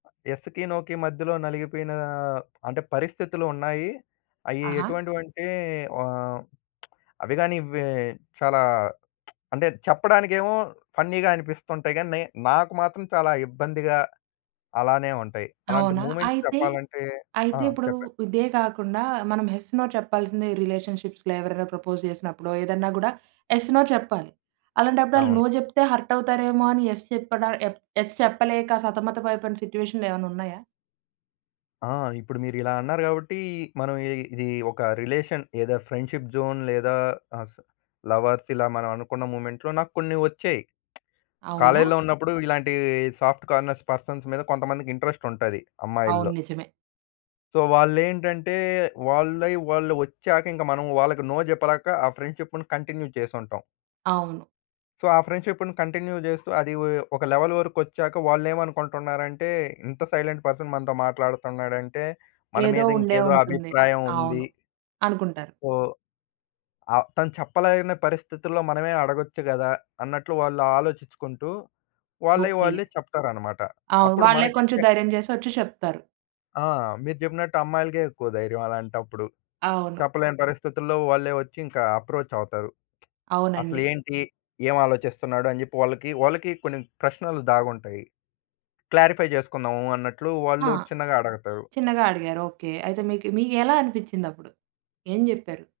యెస్‌కి, నోకి మధ్యలో నలిగిపోయిన అంటే పరిస్థితులు ఉన్నాయి. అయ్యి ఆహా! ఎటువంటివంటే వా అవి గానీ వె చాలా అంటే చెప్పడానికేమో ఫన్నీగా అనిపిస్తుంటాయి గానీ, నే నాకు మాత్రం చాలా ఇబ్బందిగా అలానే ఉంటాయి. అలాంటి అవునా! మూవ్‌మెంట్స్ అయితే, చెప్పాలంటే ఆ! అయితే ఇప్పుడు చెప్పండి. ఇదే గాకుండా, మనం యెస్, నో చెప్పాల్సింది రిలేషన్‌షిప్స్‌లో ఎవరైనా ప్రపోజ్ జేసినప్పుడో ఏదన్నా గూడా యెస్, నో చెప్పాలి. అలాంటప్పుడు ఆళ్ళు అవును. నో జెప్తే హర్ట్ అవుతారేమో అని యెస్ చెప్పడా ఎఫ్ యెస్ చెప్పలేక సతమత పడిపోయిన సిట్యుయేషన్‌లు ఏమన్నా ఉన్నయా? ఆ! ఇప్పుడు మీరిలా అన్నారు గాబట్టి, మనం ఇ ఇది ఒక రిలేషన్ ఐదర్ ఫ్రెండ్‌షిప్ జోన్ లేదా, అస లవర్సిలా మనం అనుకున్న మూవ్‌మెంట్‌లో నాక్కొన్ని ఒచ్చాయి. అవునా! కాలేజ్‍లో ఉన్నప్పుడు ఇలాంటి సాఫ్ట్ కార్నర్స్ పర్సన్స్ మీద కొంతమందికి ఇంట్రెస్ట్ ఉంటది అవును. అమ్మాయిల్లో. నిజమే. సో, వాళ్ళేంటంటే, వాళ్ళై వాళ్ళు ఒచ్చాకింక మనం వాళ్ళకి నో జెప్పలేక ఆ ఫ్రెండ్‌షిప్‌ను కంటిన్యూ చేసుంటాం. అవును. సో, ఆ ఫ్రెండ్‌షిప్‌ను కంటిన్యూ జేస్తూ అది వొ ఒక లెవెల్ వరకొచ్చాక వాళ్ళేమనుకుంటున్నారంటే, ఇంత సైలెంట్ పర్సన్ మనతో మాట్లాడుతున్నాడంటే, మన ఏదో మీద ఉండే ఇంకేదో ఉంటుంది. అభిప్రాయం ఉంది. అవును. అనుకుంటారు. సో, ఆహ్, తను చెప్పలేని పరిస్థితుల్లో మనమే అడగొచ్చు గదా! అన్నట్లు వాళ్ళు ఆలోచించుకుంటూ, వాళ్ళై ఓకే. వాళ్ళే చెప్తారనమాట. ఆ! అప్పుడు వాళ్ళే కొంచెం మనకిచ్చే ధైర్యం జేసి ఒచ్చి చెప్తారు. ఆ! మీరు చెప్పినట్టు అమ్మాయిలకే ఎక్కువ ధైర్యం అలాంటప్పుడు. అవును. చెప్పలేని పరిస్థితుల్లో వాళ్ళే ఒచ్చి ఇంక అప్రోచ్ అవుతారు. అవునండి. అసలేంటి, ఏమాలోచిస్తున్నాడు? అని జెప్పి వాళ్ళకి వాళ్ళకి కొన్ని ప్రశ్నలు దాగుంటాయి. క్లారిఫై జేసుకుందాము అన్నట్లు ఆ! వాళ్ళు చిన్నగా అడగతారు. చిన్నగా అడిగారు. ఓకే. అయితే మీకు మీకెలా అనిపిచ్చిందప్పుడు? ఏం జెప్పారు?